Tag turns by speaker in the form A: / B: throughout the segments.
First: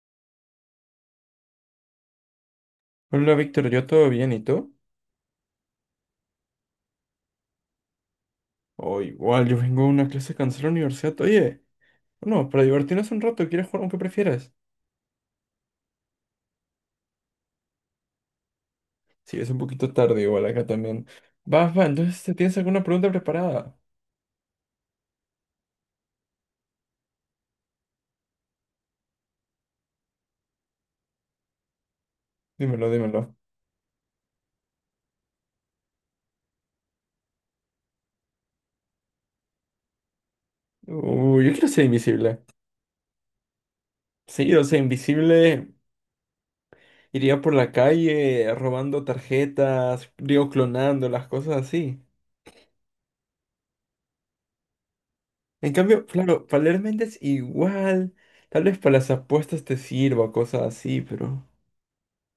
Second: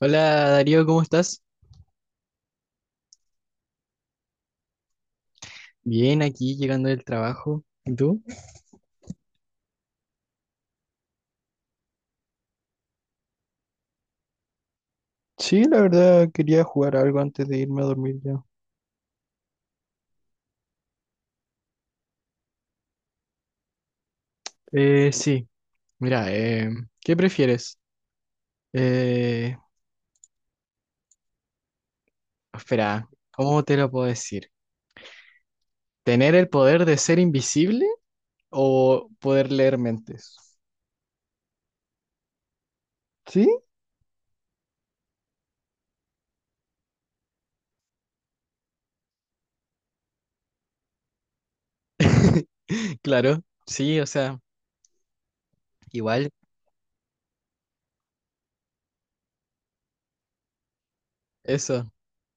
A: Hola Darío, ¿cómo estás?
B: Hola Víctor, ¿yo todo bien? ¿Y tú?
A: Bien, aquí llegando del trabajo. ¿Y tú?
B: Oh, igual, yo vengo a una clase cansada de la universidad. Oye, no, para divertirnos un rato, ¿quieres jugar aunque prefieras?
A: Sí, la verdad quería jugar algo antes de irme a dormir ya.
B: Sí, es un poquito tarde igual acá también. Va, entonces, ¿te ¿tienes alguna pregunta preparada?
A: Eh, sí, mira, ¿qué prefieres? Eh,
B: Dímelo,
A: espera,
B: dímelo.
A: ¿cómo te lo puedo decir? ¿Tener el poder de ser invisible o poder leer mentes?
B: Uy, yo quiero ser invisible.
A: ¿Sí?
B: Sí, o sea, invisible iría por la calle robando tarjetas, digo, clonando las cosas así.
A: Claro, sí, o sea,
B: En cambio,
A: igual,
B: claro, para leer mentes igual. Tal vez para las apuestas te sirva, cosas así, pero
A: eso.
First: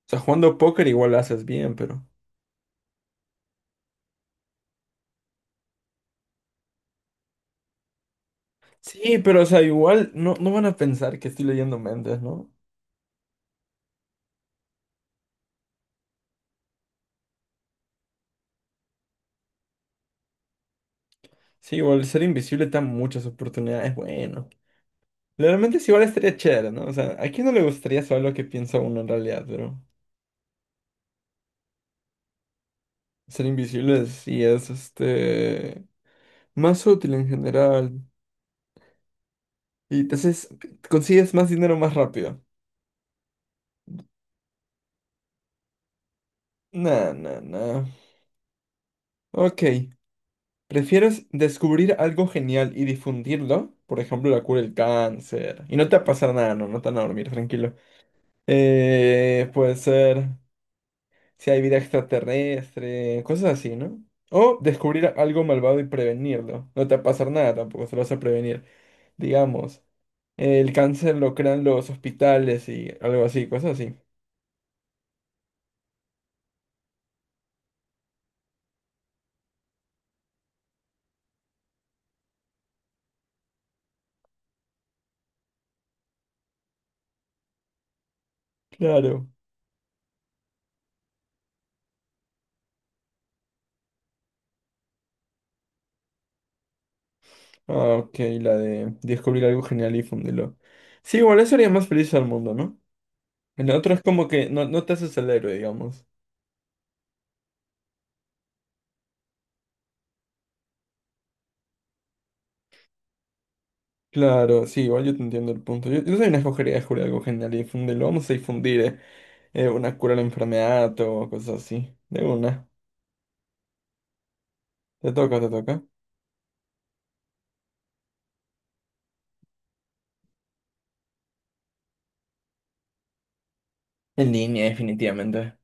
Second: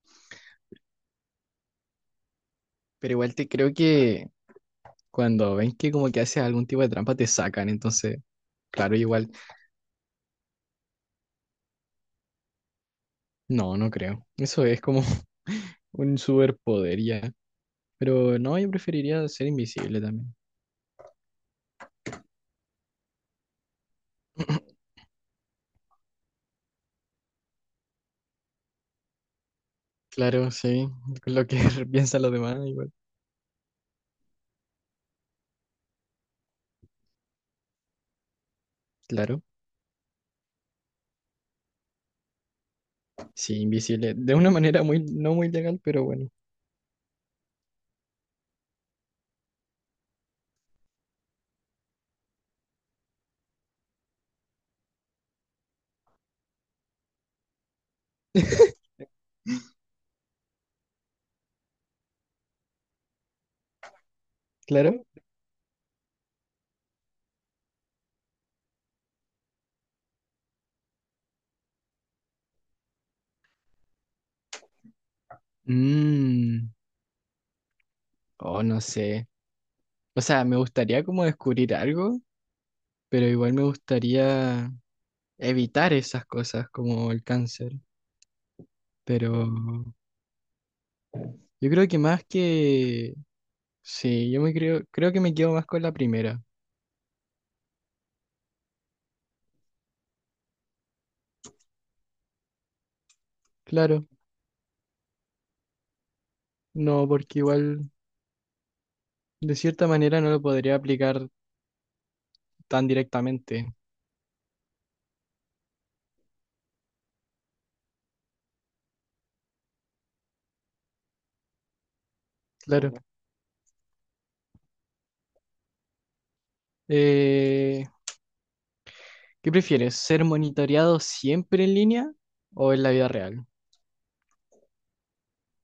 B: sea, jugando póker igual lo haces bien, pero
A: Pero igual te creo que cuando ven que como que haces algún tipo de trampa te sacan, entonces, claro,
B: sí,
A: igual.
B: pero o sea, igual no, no van a pensar que estoy leyendo mentes, ¿no?
A: No, no creo. Eso es como un superpoder ya. Pero no, yo preferiría ser invisible también.
B: Sí, igual ser invisible te da muchas oportunidades, bueno. Realmente sí, igual estaría chévere, ¿no? O sea, ¿a quién no le gustaría saber lo que piensa uno en realidad? Pero
A: Claro, sí. Lo que piensan los demás, igual.
B: ser invisible sí es, más útil en general.
A: Claro,
B: Y entonces consigues más dinero más rápido.
A: sí, invisible. De una manera muy, no muy legal, pero bueno.
B: Nah, nah, nah. Ok. ¿Prefieres descubrir algo genial y difundirlo? Por ejemplo, la cura del cáncer. Y no te va a pasar nada, no, no te van a dormir, tranquilo. Puede ser si hay vida extraterrestre, cosas así, ¿no? O
A: Claro.
B: descubrir algo malvado y prevenirlo. No te va a pasar nada tampoco, se lo vas a prevenir. Digamos, el cáncer lo crean los hospitales y algo así, cosas así.
A: Mmm. Oh, no sé. O sea, me gustaría como descubrir algo, pero igual me gustaría evitar esas cosas como el cáncer.
B: Claro.
A: Pero yo creo que más que... Sí, creo que me quedo más con la primera.
B: Ah, ok, la de descubrir algo genial y difundirlo. Sí, igual eso haría más feliz al mundo, ¿no? El otro es
A: Claro.
B: como que no, no te haces el héroe, digamos.
A: No, porque igual de cierta manera no lo podría aplicar tan directamente.
B: Claro, sí, igual yo te entiendo el punto. Yo también escogería descubrir algo genial y difundirlo. Vamos a difundir una cura a la enfermedad o cosas así. De una.
A: Claro.
B: Te toca.
A: Eh, ¿Qué prefieres? ¿Ser monitoreado siempre en línea o en la vida real?
B: En línea, definitivamente.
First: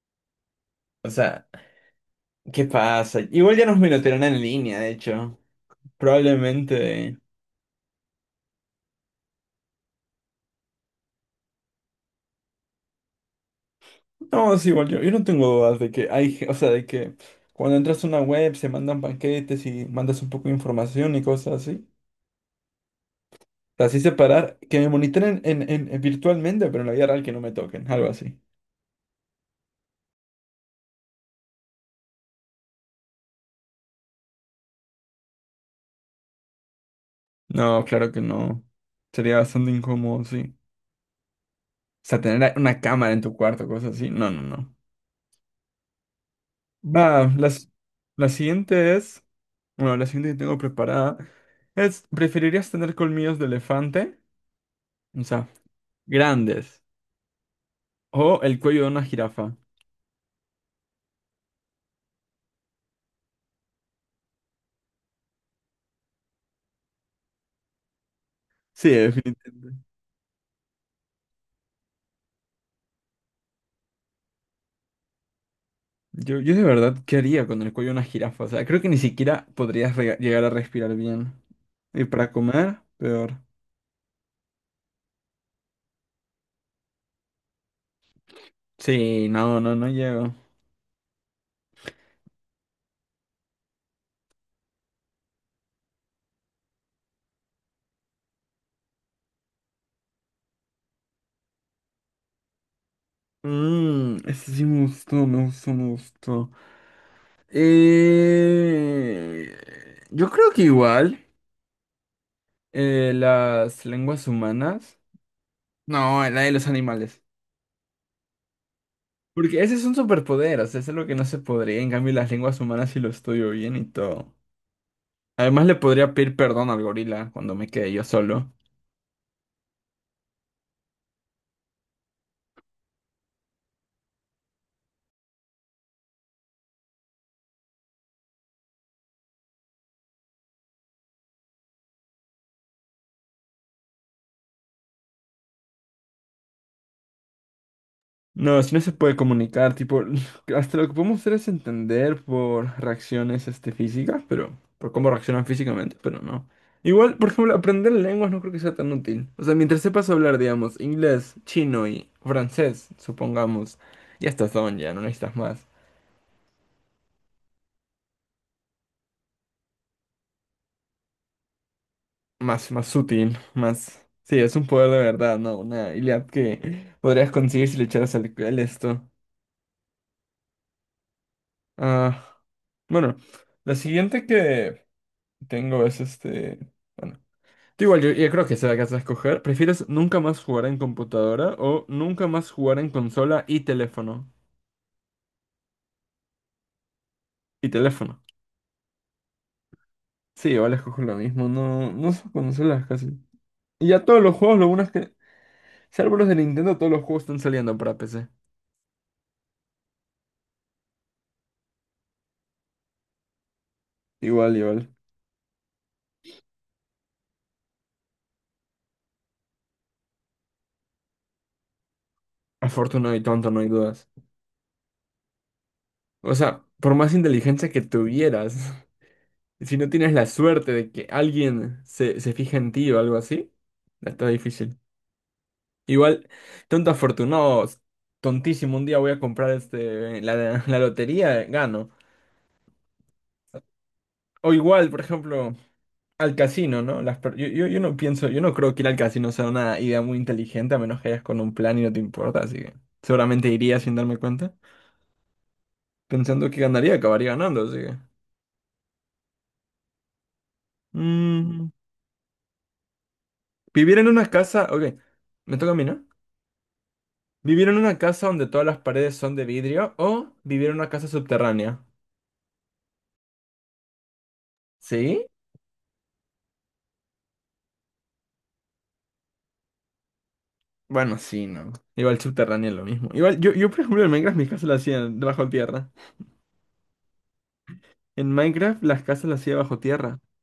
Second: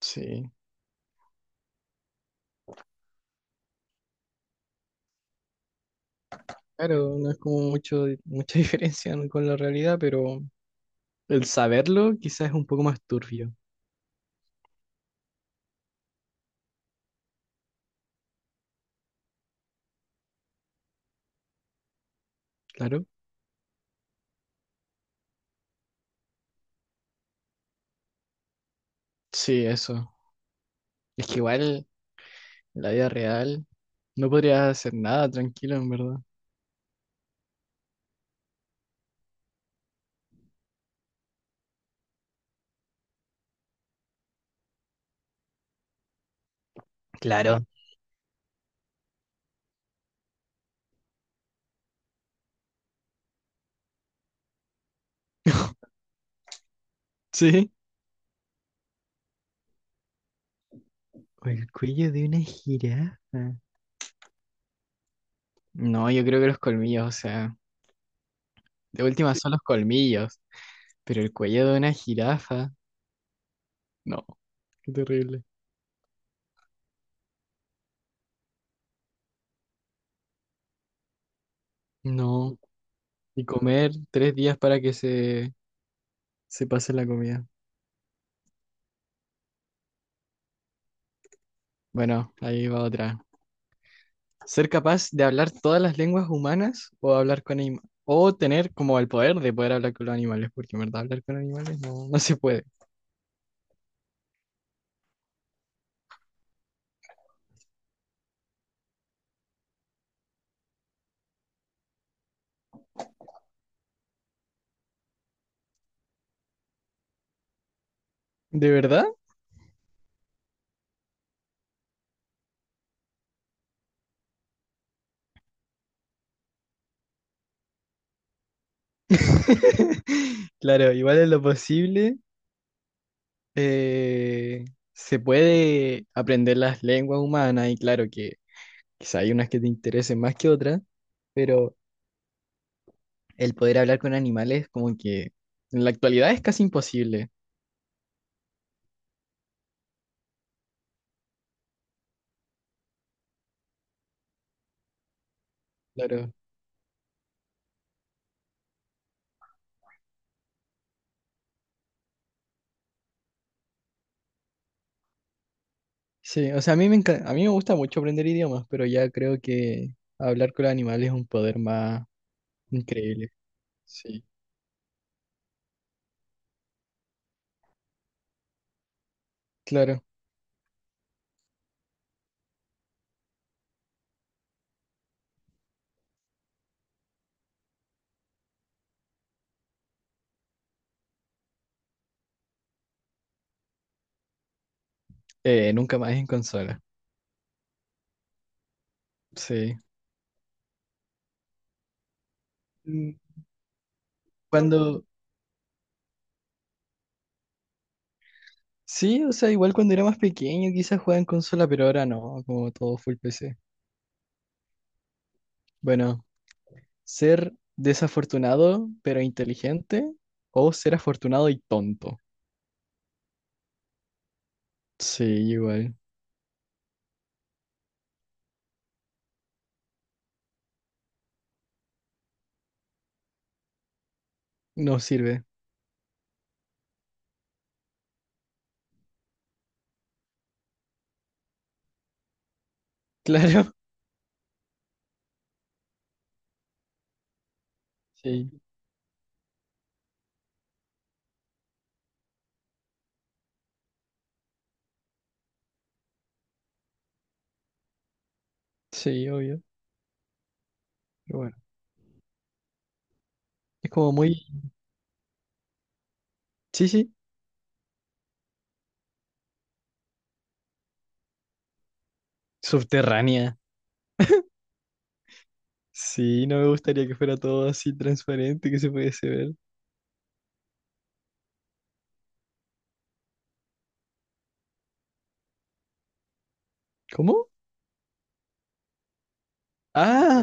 A: Sí.
B: O sea, ¿qué pasa? Igual ya nos minotearon en línea, de hecho.
A: Claro,
B: Probablemente.
A: no es como mucha diferencia, ¿no?, con la realidad, pero el saberlo quizás es un poco más turbio.
B: No, sí, igual yo no tengo dudas de que hay, o sea, de que cuando entras a una web se mandan paquetes y mandas un poco de información y cosas así.
A: Claro.
B: Así separar, que me monitoren virtualmente, pero en la vida real que no me toquen, algo así.
A: Sí, eso. Es que igual en la vida real no podrías hacer nada tranquilo, en verdad.
B: No, claro que no. Sería bastante incómodo, sí. O sea, tener una cámara en tu cuarto, cosas así. No, no, no. Va,
A: Claro.
B: las, la siguiente es, bueno, la siguiente que tengo preparada es, ¿preferirías tener colmillos de elefante? O sea, grandes.
A: Sí.
B: O el cuello de una jirafa.
A: O el cuello de una jirafa. No, yo creo que los colmillos, o sea.
B: Sí,
A: De última son los
B: definitivamente.
A: colmillos, pero el cuello de una jirafa, no, qué terrible.
B: Yo de verdad, ¿qué haría con el cuello de una jirafa? O sea, creo que ni siquiera podrías llegar a respirar bien. Y para
A: No,
B: comer, peor.
A: y comer tres días para que se pase la comida.
B: Sí, no, no, no llego.
A: Bueno, ahí va otra. Ser capaz de hablar todas las lenguas humanas o hablar con animales. O tener como el poder de poder hablar con los animales, porque en verdad hablar con animales no se puede.
B: Mmm, ese sí me gustó, me gustó. Eh, yo creo que igual las lenguas humanas. No, la de los animales.
A: ¿De verdad?
B: Porque ese es un superpoder, o sea, es algo que no se podría. En cambio, las lenguas humanas sí lo estudio bien y todo. Además, le podría pedir perdón al gorila cuando me quede yo solo.
A: Claro, igual es lo posible. eh, Se puede aprender las lenguas humanas y claro que quizá hay unas que te interesen más que otras, pero el poder hablar con animales como que en la actualidad es casi imposible.
B: No, si no se puede comunicar, tipo, hasta lo que podemos hacer es entender por reacciones este, físicas, pero por cómo reaccionan físicamente, pero
A: Claro.
B: no. Igual, por ejemplo, aprender lenguas no creo que sea tan útil. O sea, mientras sepas hablar, digamos, inglés, chino y francés, supongamos, ya estás on, ya no necesitas más.
A: Sí, o sea, a mí me gusta mucho aprender idiomas, pero ya creo que hablar con los animales es un poder más
B: Más, más
A: increíble.
B: útil, más
A: Sí,
B: sí, es un poder de verdad, no, una habilidad que podrías conseguir si le echaras al esto.
A: claro.
B: Ah, bueno, la siguiente que tengo es este bueno Tú Igual yo creo que se la vas a escoger. ¿Prefieres nunca más jugar en computadora o nunca más jugar en consola y teléfono?
A: Nunca más en consola.
B: Y teléfono.
A: Sí.
B: Sí, igual escojo lo mismo. No, no son consolas casi.
A: Mm,
B: Y ya todos los juegos, lo bueno es
A: cuando,
B: que, salvo los de Nintendo, todos los juegos están saliendo para PC.
A: sí, o sea, igual cuando era más pequeño quizás jugaba en consola, pero ahora no, como todo full PC.
B: Igual, igual.
A: Bueno. Ser desafortunado pero inteligente o ser afortunado y tonto.
B: Afortunado y tonto, no hay dudas.
A: Sí, igual.
B: O sea, por más inteligencia que tuvieras, si no tienes la suerte de que alguien se fije en ti o algo así, está difícil.
A: No sirve.
B: Igual, tonto afortunado, tontísimo, un día voy a comprar este, la lotería, gano.
A: Claro.
B: O igual, por ejemplo, al casino, ¿no? Yo no pienso, yo
A: Sí,
B: no creo que ir al casino sea una idea muy inteligente, a menos que vayas con un plan y no te importa, así que seguramente iría sin darme cuenta, pensando que ganaría, acabaría ganando, así que
A: sí, obvio. Pero bueno,
B: mm,
A: es
B: vivir en
A: como
B: una
A: muy...
B: casa, ok, me toca a mí, ¿no?
A: Sí, sí.
B: Vivir en una casa donde todas las paredes son de vidrio o vivir en una casa subterránea.
A: Subterránea.
B: ¿Sí?
A: Sí, no me gustaría que fuera todo así transparente que se pudiese ver.
B: Bueno, sí, no. Igual subterráneo es lo mismo. Igual, yo por ejemplo, en Minecraft mis casas las hacía bajo tierra.
A: ¿Cómo?
B: En Minecraft las casas las hacía bajo tierra.
A: Ah,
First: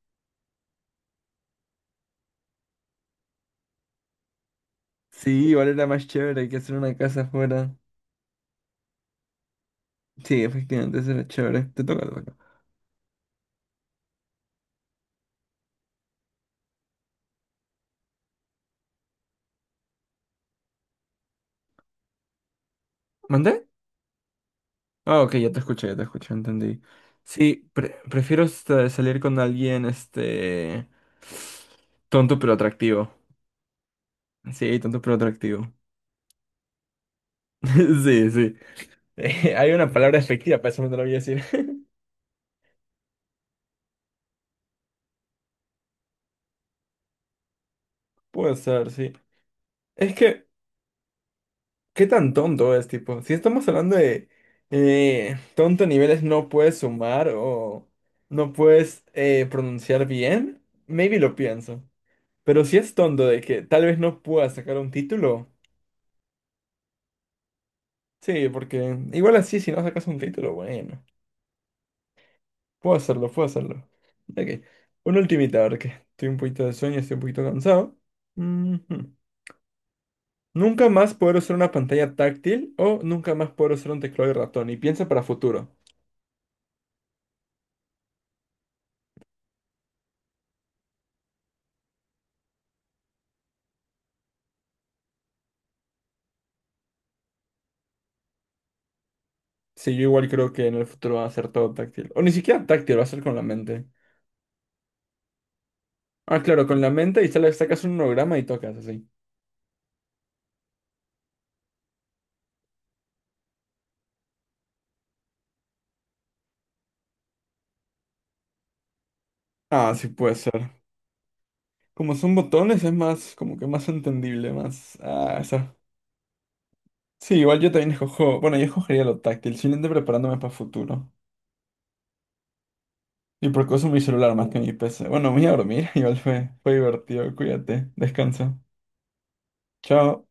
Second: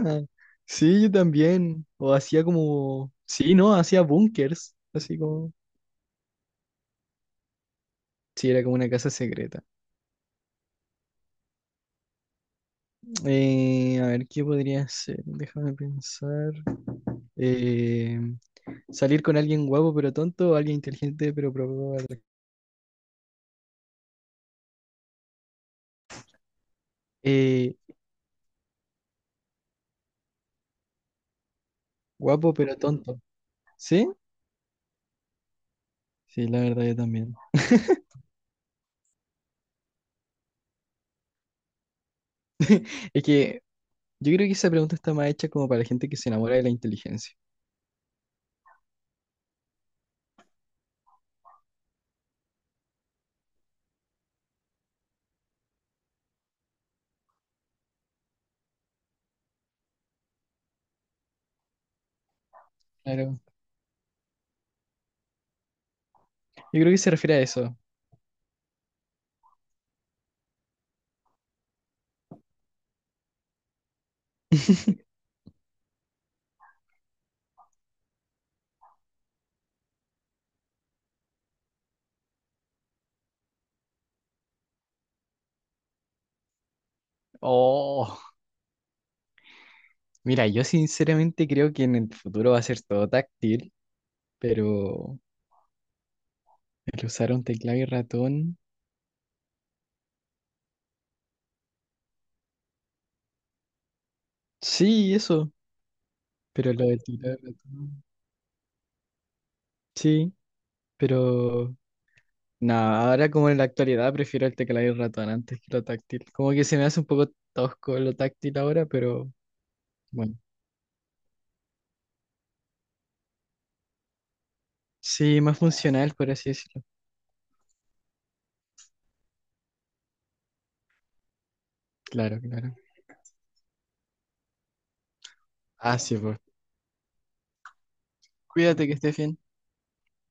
A: sí, yo también. O hacía como... Sí, no, hacía búnkers. Así
B: Sí,
A: como...
B: igual era más chévere que hacer una casa afuera.
A: Sí, era como una casa secreta.
B: Sí, efectivamente, eso era chévere. Te toca.
A: A ver, ¿qué podría ser? Déjame pensar. eh, Salir con alguien guapo pero tonto o alguien inteligente pero poco atractivo.
B: ¿Mandé? Ah, ok, ya te escuché, entendí. Sí,
A: Eh,
B: prefiero este, salir con alguien, este tonto pero
A: guapo pero
B: atractivo.
A: tonto. ¿Sí?
B: Sí, tonto pero atractivo.
A: Sí, la verdad yo también.
B: Sí, sí. Hay una palabra efectiva, para eso no te lo voy a decir.
A: Es que yo creo que esa pregunta está más hecha como para la gente que se enamora de la inteligencia.
B: Puede ser, sí. Es que ¿qué tan tonto es, tipo? Si estamos hablando de tonto a niveles no puedes sumar o no puedes pronunciar bien, maybe lo pienso. Pero si es tonto
A: Claro.
B: de que tal vez no puedas sacar un título,
A: Yo creo que se refiere a eso.
B: sí, porque igual así si no sacas un título, bueno, puedo hacerlo. Ok, una ultimita, ahora que estoy un poquito de sueño, estoy un poquito cansado. Ujú. Nunca más poder usar una pantalla táctil o nunca más poder usar un teclado y ratón. Y piensa para futuro.
A: Oh, mira, yo sinceramente creo que en el futuro va a ser todo táctil, pero el usar un teclado y ratón.
B: Sí, yo igual creo que en el futuro va a ser todo táctil. O ni siquiera táctil, va a ser con la mente.
A: Sí, eso.
B: Ah, claro,
A: Pero
B: con
A: lo
B: la
A: del
B: mente y
A: teclado y
B: sacas un
A: ratón.
B: holograma y tocas así.
A: Sí, pero no, ahora como en la actualidad prefiero el teclado y el ratón antes que lo táctil. Como que se me hace un poco tosco lo táctil ahora, pero
B: Ah, sí puede
A: bueno.
B: ser. Como son botones, es más, como que más entendible, más. Ah,
A: Sí, más
B: esa.
A: funcional, por así decirlo.
B: Sí, igual yo también escojo. Bueno, yo escogería lo táctil, simplemente preparándome para el futuro.
A: Claro, claro.
B: Y porque uso mi celular más que mi PC. Bueno, me voy a dormir,
A: Ah, sí,
B: igual
A: pues.
B: fue divertido. Cuídate, descansa.
A: Cuídate, que estés bien.
B: Chao.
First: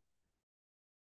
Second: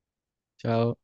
A: Chao.